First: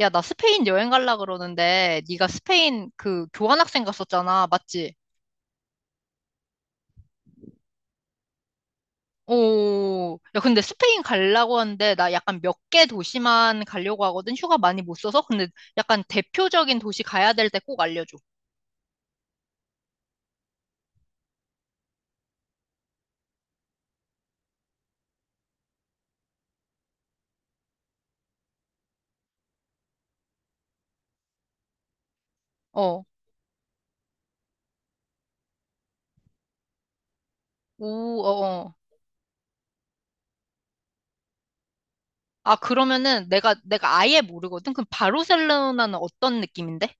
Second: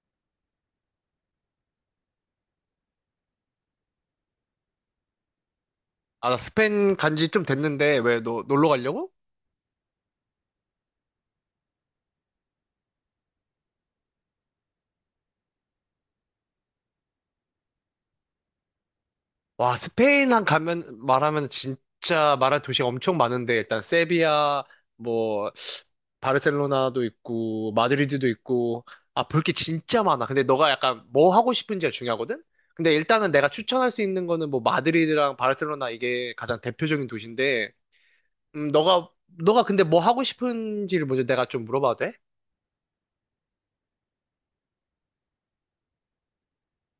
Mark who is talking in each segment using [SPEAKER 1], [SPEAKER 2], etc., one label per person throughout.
[SPEAKER 1] 야, 나 스페인 여행 갈라 그러는데 네가 스페인 그 교환학생 갔었잖아. 맞지?
[SPEAKER 2] 아, 나 스페인 간지 좀 됐는데, 왜 너 놀러 가려고?
[SPEAKER 1] 오. 야, 근데 스페인 가려고 하는데 나 약간 몇 개 도시만 가려고 하거든. 휴가 많이 못 써서. 근데 약간 대표적인 도시 가야 될 때 꼭 알려줘.
[SPEAKER 2] 와, 스페인 한 가면, 말하면 진짜 말할 도시가 엄청 많은데, 일단 세비야, 뭐, 바르셀로나도 있고, 마드리드도 있고, 아, 볼 게 진짜 많아. 근데 너가 약간 뭐 하고 싶은지가 중요하거든? 근데
[SPEAKER 1] 어.
[SPEAKER 2] 일단은 내가 추천할 수 있는 거는 뭐, 마드리드랑 바르셀로나 이게 가장 대표적인 도시인데,
[SPEAKER 1] 오, 어, 어.
[SPEAKER 2] 너가, 너가 근데 뭐 하고 싶은지를 먼저 내가 좀 물어봐도 돼?
[SPEAKER 1] 아, 그러면은 내가 아예 모르거든. 그럼 바르셀로나는 어떤 느낌인데?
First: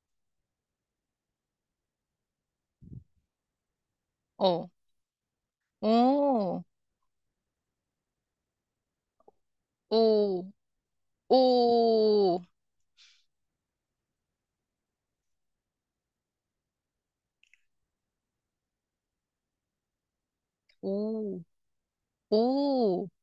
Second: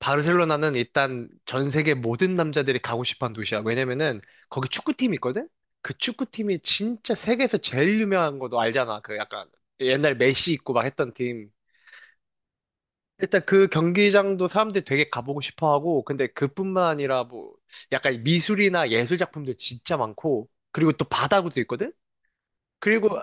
[SPEAKER 2] 바르셀로나는 일단 전 세계 모든 남자들이 가고 싶어 한 도시야. 왜냐면은
[SPEAKER 1] 어.
[SPEAKER 2] 거기 축구팀이 있거든? 그 축구팀이
[SPEAKER 1] 오.
[SPEAKER 2] 진짜 세계에서 제일 유명한 거 너 알잖아. 그 약간 옛날
[SPEAKER 1] 오.
[SPEAKER 2] 메시 있고 막 했던 팀.
[SPEAKER 1] 오.
[SPEAKER 2] 일단 그 경기장도 사람들이 되게 가보고 싶어 하고, 근데 그뿐만 아니라 뭐 약간 미술이나 예술 작품들 진짜 많고, 그리고 또
[SPEAKER 1] 오.
[SPEAKER 2] 바다구도 있거든?
[SPEAKER 1] 오.
[SPEAKER 2] 그리고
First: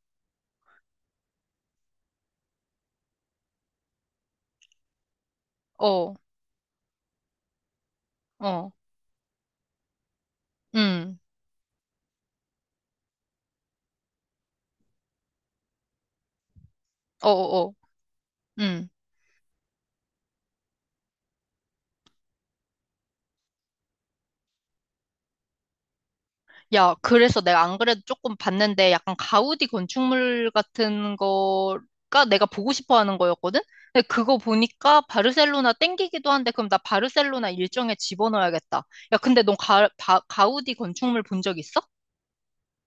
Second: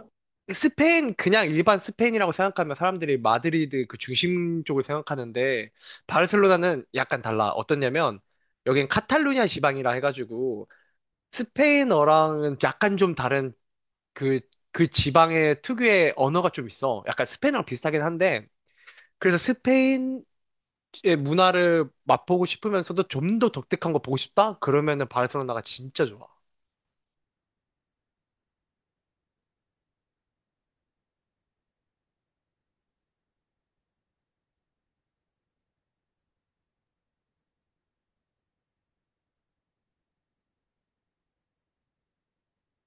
[SPEAKER 2] 스페인 그냥 일반 스페인이라고 생각하면 사람들이 마드리드 그 중심 쪽을 생각하는데
[SPEAKER 1] 어.
[SPEAKER 2] 바르셀로나는 약간 달라. 어떠냐면
[SPEAKER 1] 어.
[SPEAKER 2] 여긴 카탈루냐 지방이라 해가지고
[SPEAKER 1] 음.
[SPEAKER 2] 스페인어랑은 약간 좀 다른 그, 그 지방의 특유의 언어가 좀 있어. 약간
[SPEAKER 1] 어,
[SPEAKER 2] 스페인어랑
[SPEAKER 1] 어, 어.
[SPEAKER 2] 비슷하긴 한데
[SPEAKER 1] 음.
[SPEAKER 2] 그래서 스페인의 문화를 맛보고 싶으면서도 좀 더 독특한 거 보고 싶다? 그러면은 바르셀로나가 진짜 좋아.
[SPEAKER 1] 야, 그래서 내가 안 그래도 조금 봤는데 약간 가우디 건축물 같은 거가 내가 보고 싶어 하는 거였거든? 근데 그거 보니까 바르셀로나 땡기기도 한데 그럼 나 바르셀로나 일정에 집어넣어야겠다. 야, 근데 넌 가, 가우디 건축물 본 적 있어?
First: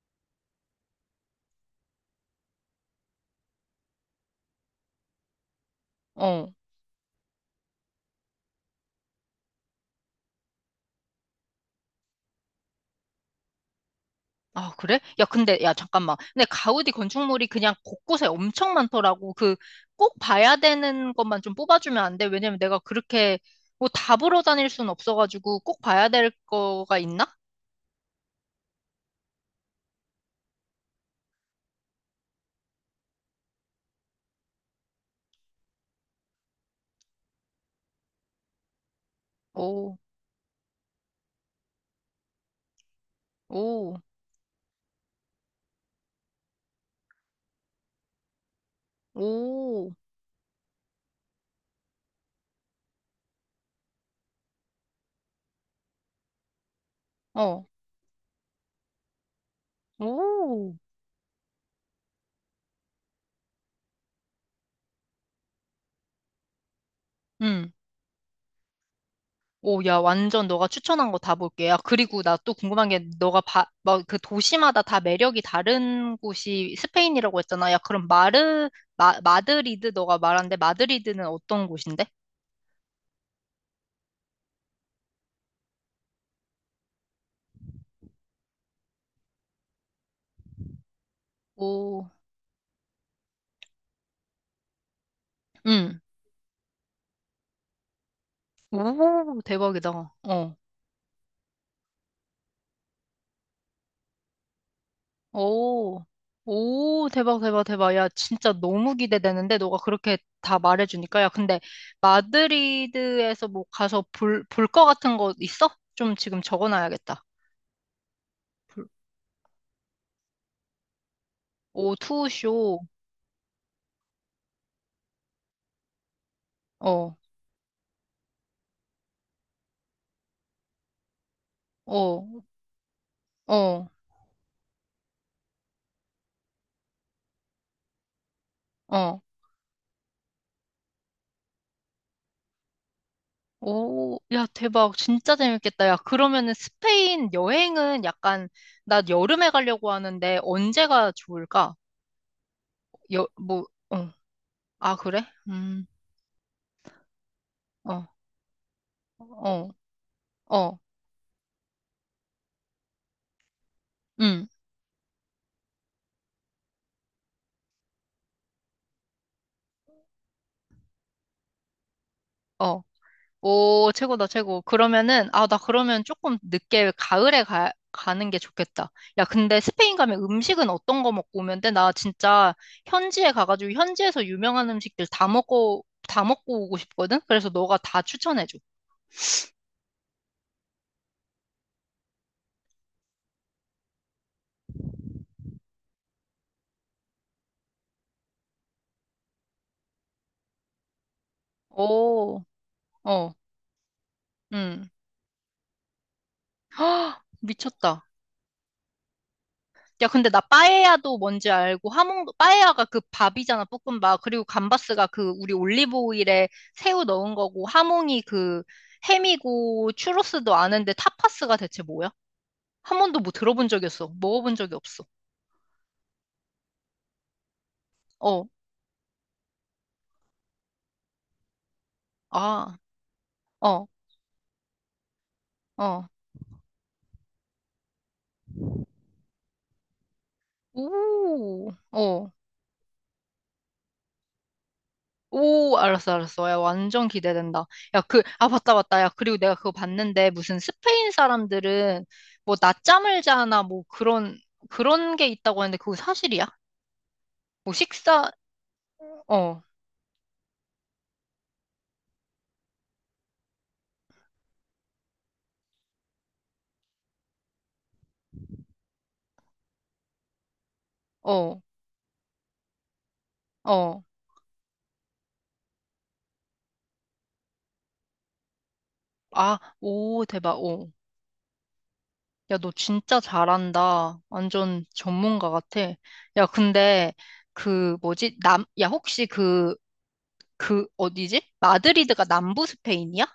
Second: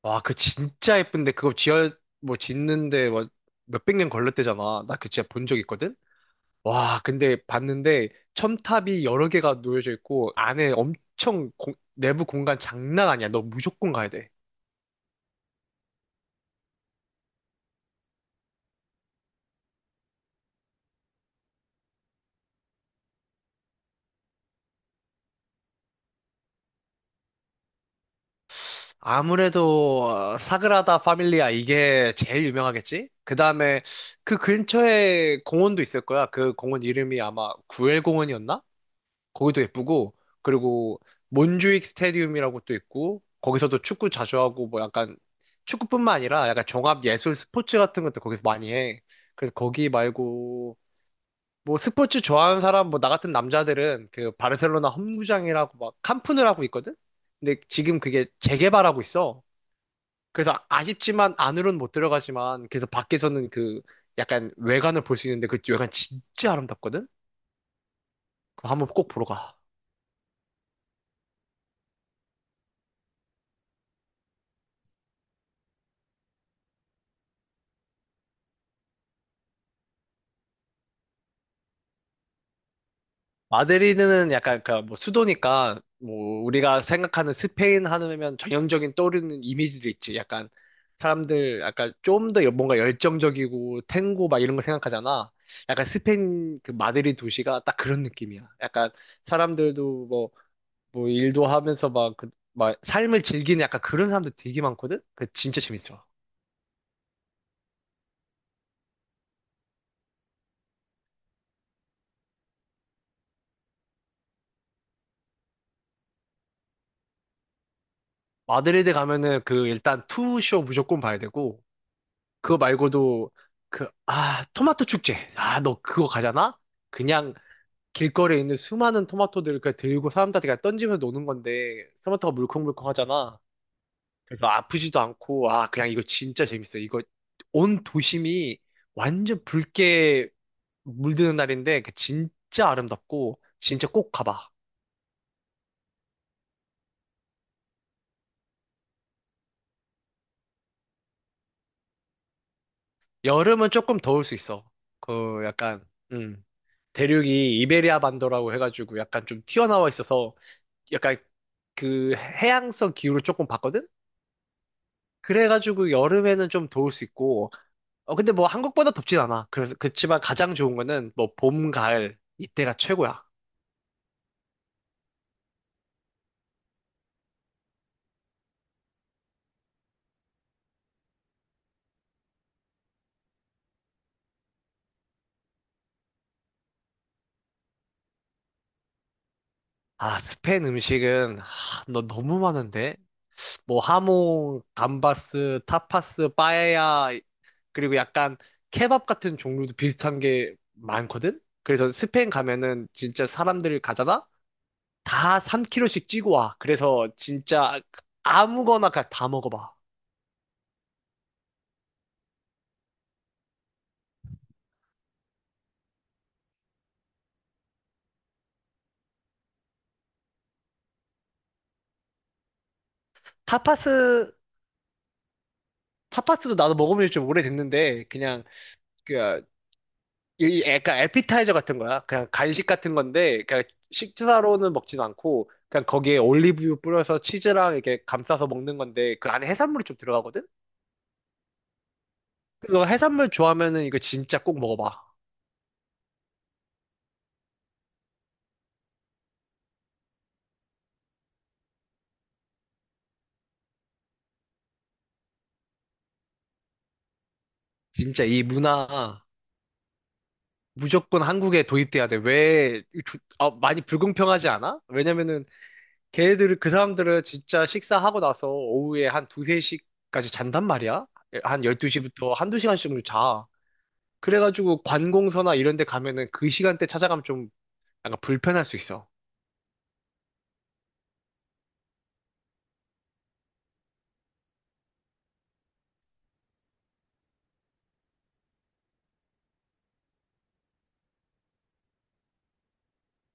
[SPEAKER 2] 와, 그 진짜 예쁜데 그거 지어 뭐 짓는데 뭐 몇백 년 걸렸대잖아. 나 그 진짜 본 적 있거든.
[SPEAKER 1] 어.
[SPEAKER 2] 와, 근데 봤는데 첨탑이 여러 개가 놓여져 있고 안에 엄청 내부 공간 장난 아니야. 너 무조건 가야 돼.
[SPEAKER 1] 아, 그래? 야, 근데, 야, 잠깐만. 근데 가우디 건축물이 그냥 곳곳에 엄청 많더라고. 그, 꼭 봐야 되는 것만 좀 뽑아주면 안 돼? 왜냐면 내가 그렇게, 뭐, 다 보러 다닐 순 없어가지고 꼭 봐야 될 거가 있나?
[SPEAKER 2] 아무래도 어, 사그라다 파밀리아 이게 제일 유명하겠지? 그다음에 그 근처에 공원도 있을 거야. 그 공원 이름이 아마 구엘 공원이었나? 거기도
[SPEAKER 1] 오.
[SPEAKER 2] 예쁘고 그리고 몬주익 스테디움이라고 또 있고 거기서도
[SPEAKER 1] 오,
[SPEAKER 2] 축구 자주 하고 뭐 약간 축구뿐만 아니라 약간 종합 예술 스포츠 같은 것도 거기서 많이 해. 그래서 거기
[SPEAKER 1] 오,
[SPEAKER 2] 말고 뭐 스포츠 좋아하는 사람 뭐 나 같은 남자들은 그 바르셀로나 홈구장이라고 막 캄프누라고 있거든. 근데
[SPEAKER 1] 어,
[SPEAKER 2] 지금 그게 재개발하고 있어. 그래서
[SPEAKER 1] 오,
[SPEAKER 2] 아쉽지만 안으로는 못 들어가지만 그래서 밖에서는 그 약간 외관을 볼 수 있는데 그 외관 진짜 아름답거든.
[SPEAKER 1] 응.
[SPEAKER 2] 그거 한번 꼭 보러 가.
[SPEAKER 1] 오, 야, 완전 너가 추천한 거 다 볼게. 야, 그리고 나 또 궁금한 게, 너가 막 그 도시마다 다 매력이 다른 곳이 스페인이라고 했잖아. 야, 그럼 마드리드, 너가 말한데, 마드리드는 어떤 곳인데?
[SPEAKER 2] 마드리드는 약간 그뭐 수도니까 뭐 우리가 생각하는 스페인 하면 전형적인 떠오르는 이미지들 있지. 약간 사람들 약간
[SPEAKER 1] 오,
[SPEAKER 2] 좀 더 뭔가 열정적이고 탱고 막 이런 걸 생각하잖아. 약간
[SPEAKER 1] 응.
[SPEAKER 2] 스페인 그 마드리드 도시가 딱 그런 느낌이야. 약간
[SPEAKER 1] 오, 대박이다.
[SPEAKER 2] 사람들도 뭐
[SPEAKER 1] 어.
[SPEAKER 2] 뭐 일도 하면서 막 그 막 삶을 즐기는 약간 그런 사람들 되게 많거든. 그 진짜
[SPEAKER 1] 오,
[SPEAKER 2] 재밌어.
[SPEAKER 1] 오, 대박, 대박, 대박. 야, 진짜 너무 기대되는데, 너가 그렇게 다 말해주니까. 야, 근데 마드리드에서 뭐 가서 볼 거 같은 거 있어? 좀 지금 적어놔야겠다. 불-
[SPEAKER 2] 마드리드 가면은 그 일단 투쇼 무조건 봐야 되고
[SPEAKER 1] 오, 투
[SPEAKER 2] 그거
[SPEAKER 1] 쇼
[SPEAKER 2] 말고도 그, 아, 토마토 축제. 아, 너 그거 가잖아?
[SPEAKER 1] 어,
[SPEAKER 2] 그냥 길거리에 있는 수많은 토마토들을 그냥 들고 사람들한테 그냥 던지면서 노는 건데,
[SPEAKER 1] 어,
[SPEAKER 2] 토마토가 물컹물컹하잖아.
[SPEAKER 1] 어,
[SPEAKER 2] 그래서 아프지도 않고, 아, 그냥 이거 진짜 재밌어. 이거 온 도심이
[SPEAKER 1] 어.
[SPEAKER 2] 완전 붉게 물드는 날인데, 그 진짜 아름답고, 진짜 꼭
[SPEAKER 1] 오, 야,
[SPEAKER 2] 가봐.
[SPEAKER 1] 대박. 진짜 재밌겠다. 야, 그러면은 스페인 여행은 약간, 나 여름에 가려고 하는데, 언제가 좋을까? 여, 뭐,
[SPEAKER 2] 여름은 조금
[SPEAKER 1] 어.
[SPEAKER 2] 더울 수 있어.
[SPEAKER 1] 아, 그래?
[SPEAKER 2] 그 약간, 음. 대륙이 이베리아
[SPEAKER 1] 어,
[SPEAKER 2] 반도라고 해가지고 약간 좀
[SPEAKER 1] 어,
[SPEAKER 2] 튀어나와 있어서
[SPEAKER 1] 어,
[SPEAKER 2] 약간 그 해양성 기후를 조금 봤거든?
[SPEAKER 1] 음.
[SPEAKER 2] 그래가지고 여름에는 좀 더울 수 있고, 어, 근데 뭐 한국보다 덥진 않아. 그래서, 그치만 가장 좋은 거는 뭐 봄, 가을, 이때가
[SPEAKER 1] 어.
[SPEAKER 2] 최고야.
[SPEAKER 1] 오, 최고다, 최고. 그러면은, 아, 나 그러면 조금 늦게 가을에 가는 게 좋겠다. 야, 근데 스페인 가면 음식은 어떤 거 먹고 오면 돼? 나 진짜 현지에 가가지고 현지에서 유명한 음식들 다 먹고, 다 먹고 오고 싶거든? 그래서 너가 다 추천해줘.
[SPEAKER 2] 아, 스페인 음식은, 아, 너 너무 많은데? 뭐 하모, 감바스, 타파스, 빠에야, 그리고 약간 케밥 같은 종류도 비슷한 게 많거든? 그래서 스페인
[SPEAKER 1] 오,
[SPEAKER 2] 가면은 진짜
[SPEAKER 1] 어,
[SPEAKER 2] 사람들이 가잖아?
[SPEAKER 1] 응.
[SPEAKER 2] 다 3kg씩 찌고 와. 그래서 진짜
[SPEAKER 1] 미쳤다.
[SPEAKER 2] 아무거나 그냥 다 먹어봐.
[SPEAKER 1] 야, 근데 나 빠에야도 뭔지 알고 하몽도 빠에야가 그 밥이잖아, 볶음밥. 그리고 감바스가 그 우리 올리브 오일에 새우 넣은 거고 하몽이 그 햄이고 추로스도 아는데 타파스가 대체 뭐야? 한 번도 뭐 들어본 적이 없어.
[SPEAKER 2] 타파스,
[SPEAKER 1] 먹어본 적이 없어.
[SPEAKER 2] 타파스도 나도 먹으면 좀 오래됐는데, 그냥,
[SPEAKER 1] 어,
[SPEAKER 2] 그, 이 약간 에피타이저 같은 거야. 그냥 간식
[SPEAKER 1] 아,
[SPEAKER 2] 같은 건데, 그냥
[SPEAKER 1] 어,
[SPEAKER 2] 식사로는 먹진 않고, 그냥
[SPEAKER 1] 어.
[SPEAKER 2] 거기에 올리브유 뿌려서 치즈랑 이렇게 감싸서 먹는 건데, 그 안에 해산물이 좀 들어가거든?
[SPEAKER 1] 오, 어.
[SPEAKER 2] 그래서 너 해산물 좋아하면은 이거 진짜 꼭 먹어봐.
[SPEAKER 1] 오, 알았어, 알았어. 야, 완전 기대된다. 야, 그, 아, 맞다, 맞다. 야, 그리고 내가 그거 봤는데, 무슨 스페인 사람들은 뭐 낮잠을 자나 뭐 그런, 그런 게 있다고 하는데, 그거 사실이야? 뭐
[SPEAKER 2] 진짜
[SPEAKER 1] 식사,
[SPEAKER 2] 이 문화
[SPEAKER 1] 어,
[SPEAKER 2] 무조건 한국에 도입돼야 돼. 왜, 어, 많이 불공평하지 않아? 왜냐면은 걔들, 그 사람들은 진짜 식사하고 나서 오후에 한 두세 시까지 잔단 말이야?
[SPEAKER 1] 어,
[SPEAKER 2] 한 12시부터 한두 시간씩을 자.
[SPEAKER 1] 어.
[SPEAKER 2] 그래가지고 관공서나 이런 데 가면은 그 시간대 찾아가면 좀 약간 불편할 수 있어.
[SPEAKER 1] 아, 오, 대박, 오. 야, 너 진짜 잘한다. 완전 전문가 같아. 야, 근데, 그, 뭐지? 남, 야, 혹시 그, 그, 어디지? 마드리드가 남부 스페인이야?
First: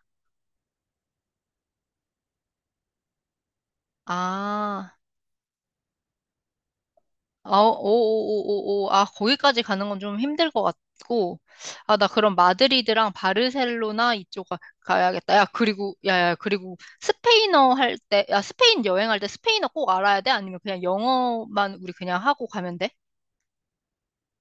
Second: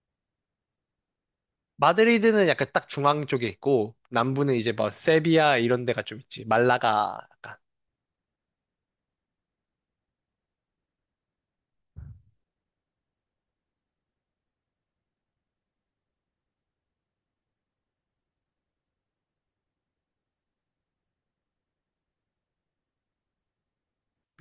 [SPEAKER 2] 마드리드는 약간 딱 중앙 쪽에 있고, 남부는 이제 뭐
[SPEAKER 1] 아.
[SPEAKER 2] 세비야 이런 데가 좀 있지. 말라가 약간.
[SPEAKER 1] 아, 오오오오오. 아, 거기까지 가는 건 좀 힘들 것 같고. 아, 나 그럼 마드리드랑 바르셀로나 이쪽 가야겠다. 야, 그리고, 야, 야, 그리고 스페인어 할 때, 야, 스페인 여행할 때 스페인어 꼭 알아야 돼? 아니면 그냥 영어만 우리 그냥 하고 가면 돼?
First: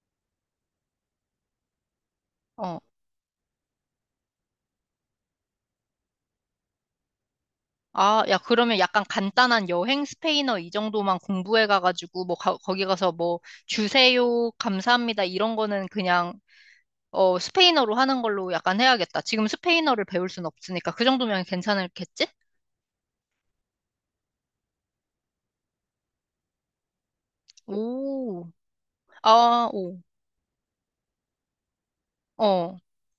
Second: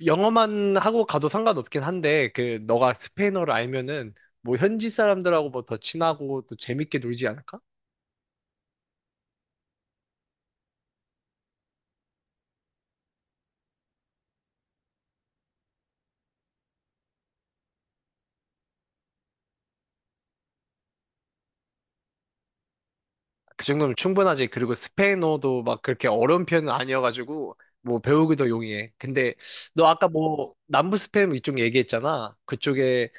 [SPEAKER 2] 영어만 하고 가도 상관없긴 한데, 그,
[SPEAKER 1] 어.
[SPEAKER 2] 너가 스페인어를 알면은 뭐 현지 사람들하고 뭐 더 친하고 또 재밌게 놀지 않을까?
[SPEAKER 1] 아, 야, 그러면 약간 간단한 여행 스페인어 이 정도만 공부해 가가지고, 뭐, 거기 가서 뭐, 주세요, 감사합니다, 이런 거는 그냥 어, 스페인어로 하는 걸로 약간 해야겠다. 지금 스페인어를 배울 순 없으니까 그 정도면 괜찮겠지?
[SPEAKER 2] 그 정도면 충분하지. 그리고 스페인어도 막 그렇게 어려운 편은 아니어가지고, 뭐 배우기도
[SPEAKER 1] 오,
[SPEAKER 2] 용이해. 근데
[SPEAKER 1] 아,
[SPEAKER 2] 너
[SPEAKER 1] 오,
[SPEAKER 2] 아까 뭐 남부 스페인 이쪽 얘기했잖아.
[SPEAKER 1] 어,
[SPEAKER 2] 그쪽에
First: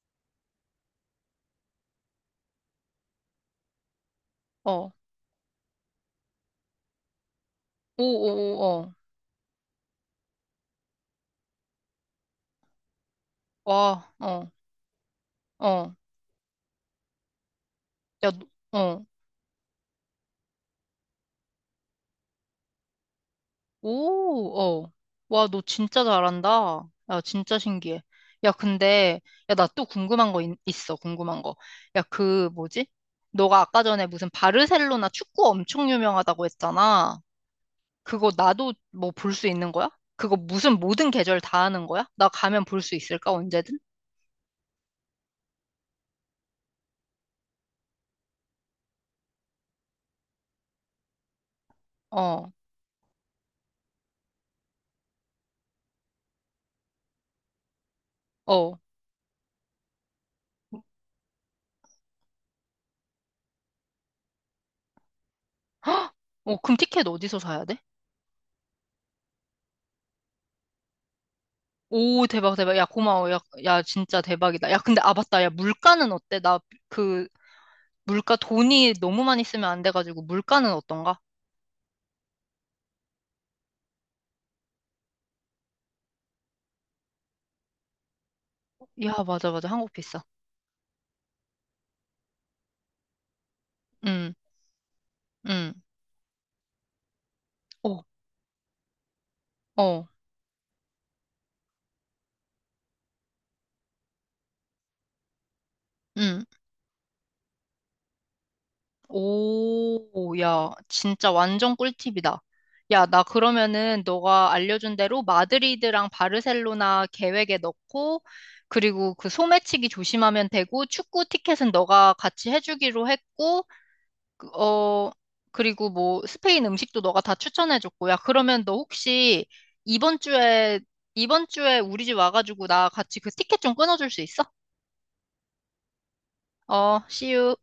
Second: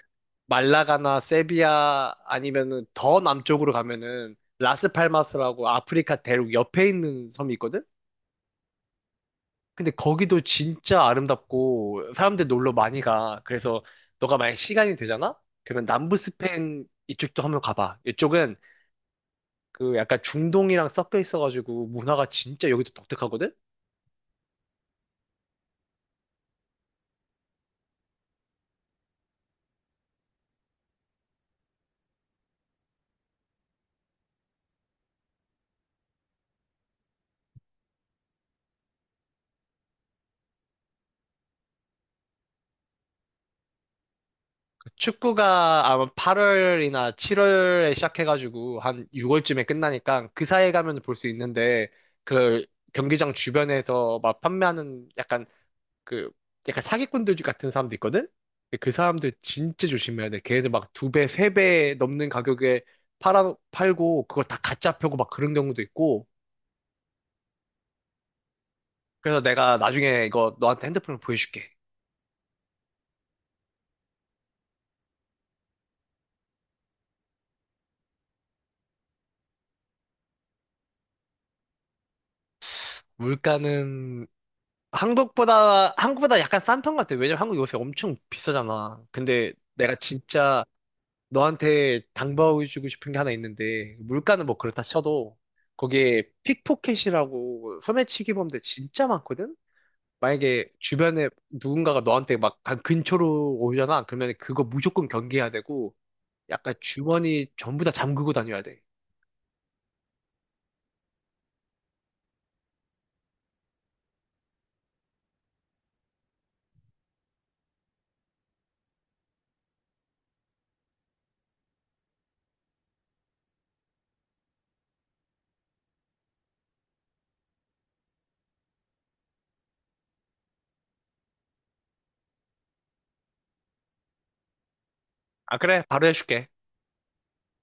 [SPEAKER 2] 말라가나 세비야 아니면은 더 남쪽으로 가면은
[SPEAKER 1] 어,
[SPEAKER 2] 라스팔마스라고 아프리카 대륙 옆에 있는 섬이 있거든?
[SPEAKER 1] 오, 오, 오, 어,
[SPEAKER 2] 근데 거기도 진짜 아름답고 사람들 놀러 많이 가. 그래서
[SPEAKER 1] 와,
[SPEAKER 2] 너가
[SPEAKER 1] 어,
[SPEAKER 2] 만약 시간이 되잖아? 그러면
[SPEAKER 1] 어,
[SPEAKER 2] 남부 스페인 이쪽도 한번 가봐.
[SPEAKER 1] 야, 너-
[SPEAKER 2] 이쪽은
[SPEAKER 1] 어,
[SPEAKER 2] 그 약간 중동이랑 섞여 있어가지고 문화가 진짜 여기도 독특하거든?
[SPEAKER 1] 오, 어, 와, 너 진짜 잘한다. 야, 진짜 신기해. 야, 근데, 야, 나 또 궁금한 거 있어, 궁금한 거. 야, 그, 뭐지? 너가 아까 전에 무슨 바르셀로나 축구 엄청 유명하다고 했잖아. 그거 나도 뭐 볼 수 있는 거야? 그거 무슨 모든 계절 다 하는 거야? 나 가면 볼 수 있을까? 언제든?
[SPEAKER 2] 그 축구가 아마 8월이나 7월에 시작해가지고 한 6월쯤에 끝나니까 그 사이에 가면 볼 수 있는데
[SPEAKER 1] 어,
[SPEAKER 2] 그 경기장 주변에서 막 판매하는 약간 그 약간 사기꾼들 같은 사람도 있거든? 근데
[SPEAKER 1] 어.
[SPEAKER 2] 그 사람들 진짜 조심해야 돼. 걔네들 막 2배, 3배 넘는 가격에 팔고 그걸 다 가짜 펴고 막 그런 경우도
[SPEAKER 1] 헉!
[SPEAKER 2] 있고
[SPEAKER 1] 어, 그럼 티켓 어디서 사야 돼?
[SPEAKER 2] 그래서 내가 나중에 이거 너한테 핸드폰을 보여줄게.
[SPEAKER 1] 오, 대박, 대박. 야, 고마워. 야, 야, 진짜 대박이다. 야, 근데, 아, 맞다. 야, 물가는 어때? 나, 그, 물가 돈이 너무 많이 쓰면 안 돼가지고, 물가는 어떤가?
[SPEAKER 2] 물가는 한국보다 약간 싼 편 같아. 왜냐면 한국 요새 엄청 비싸잖아.
[SPEAKER 1] 야, 맞아,
[SPEAKER 2] 근데
[SPEAKER 1] 맞아. 한국
[SPEAKER 2] 내가
[SPEAKER 1] 비싸.
[SPEAKER 2] 진짜 너한테 당부해주고 싶은 게 하나 있는데,
[SPEAKER 1] 응,
[SPEAKER 2] 물가는 뭐 그렇다 쳐도,
[SPEAKER 1] 응.
[SPEAKER 2] 거기에 픽포켓이라고
[SPEAKER 1] 어,
[SPEAKER 2] 소매치기 범죄 진짜 많거든?
[SPEAKER 1] 어.
[SPEAKER 2] 만약에 주변에 누군가가 너한테 막 근처로 오잖아. 그러면 그거 무조건 경계해야 되고,
[SPEAKER 1] 응.
[SPEAKER 2] 약간 주머니 전부 다 잠그고 다녀야 돼.
[SPEAKER 1] 오, 야, 진짜 완전 꿀팁이다. 야, 나 그러면은 너가 알려준 대로 마드리드랑 바르셀로나 계획에 넣고, 그리고 그 소매치기 조심하면 되고, 축구 티켓은 너가 같이 해주기로 했고, 그, 어, 그리고 뭐 스페인 음식도 너가 다 추천해줬고, 야, 그러면 너 혹시 이번 주에, 이번 주에 우리 집 와가지고 나 같이 그 티켓 좀 끊어줄 수 있어?
[SPEAKER 2] 아, 그래. 바로 해줄게.
[SPEAKER 1] 어, see you.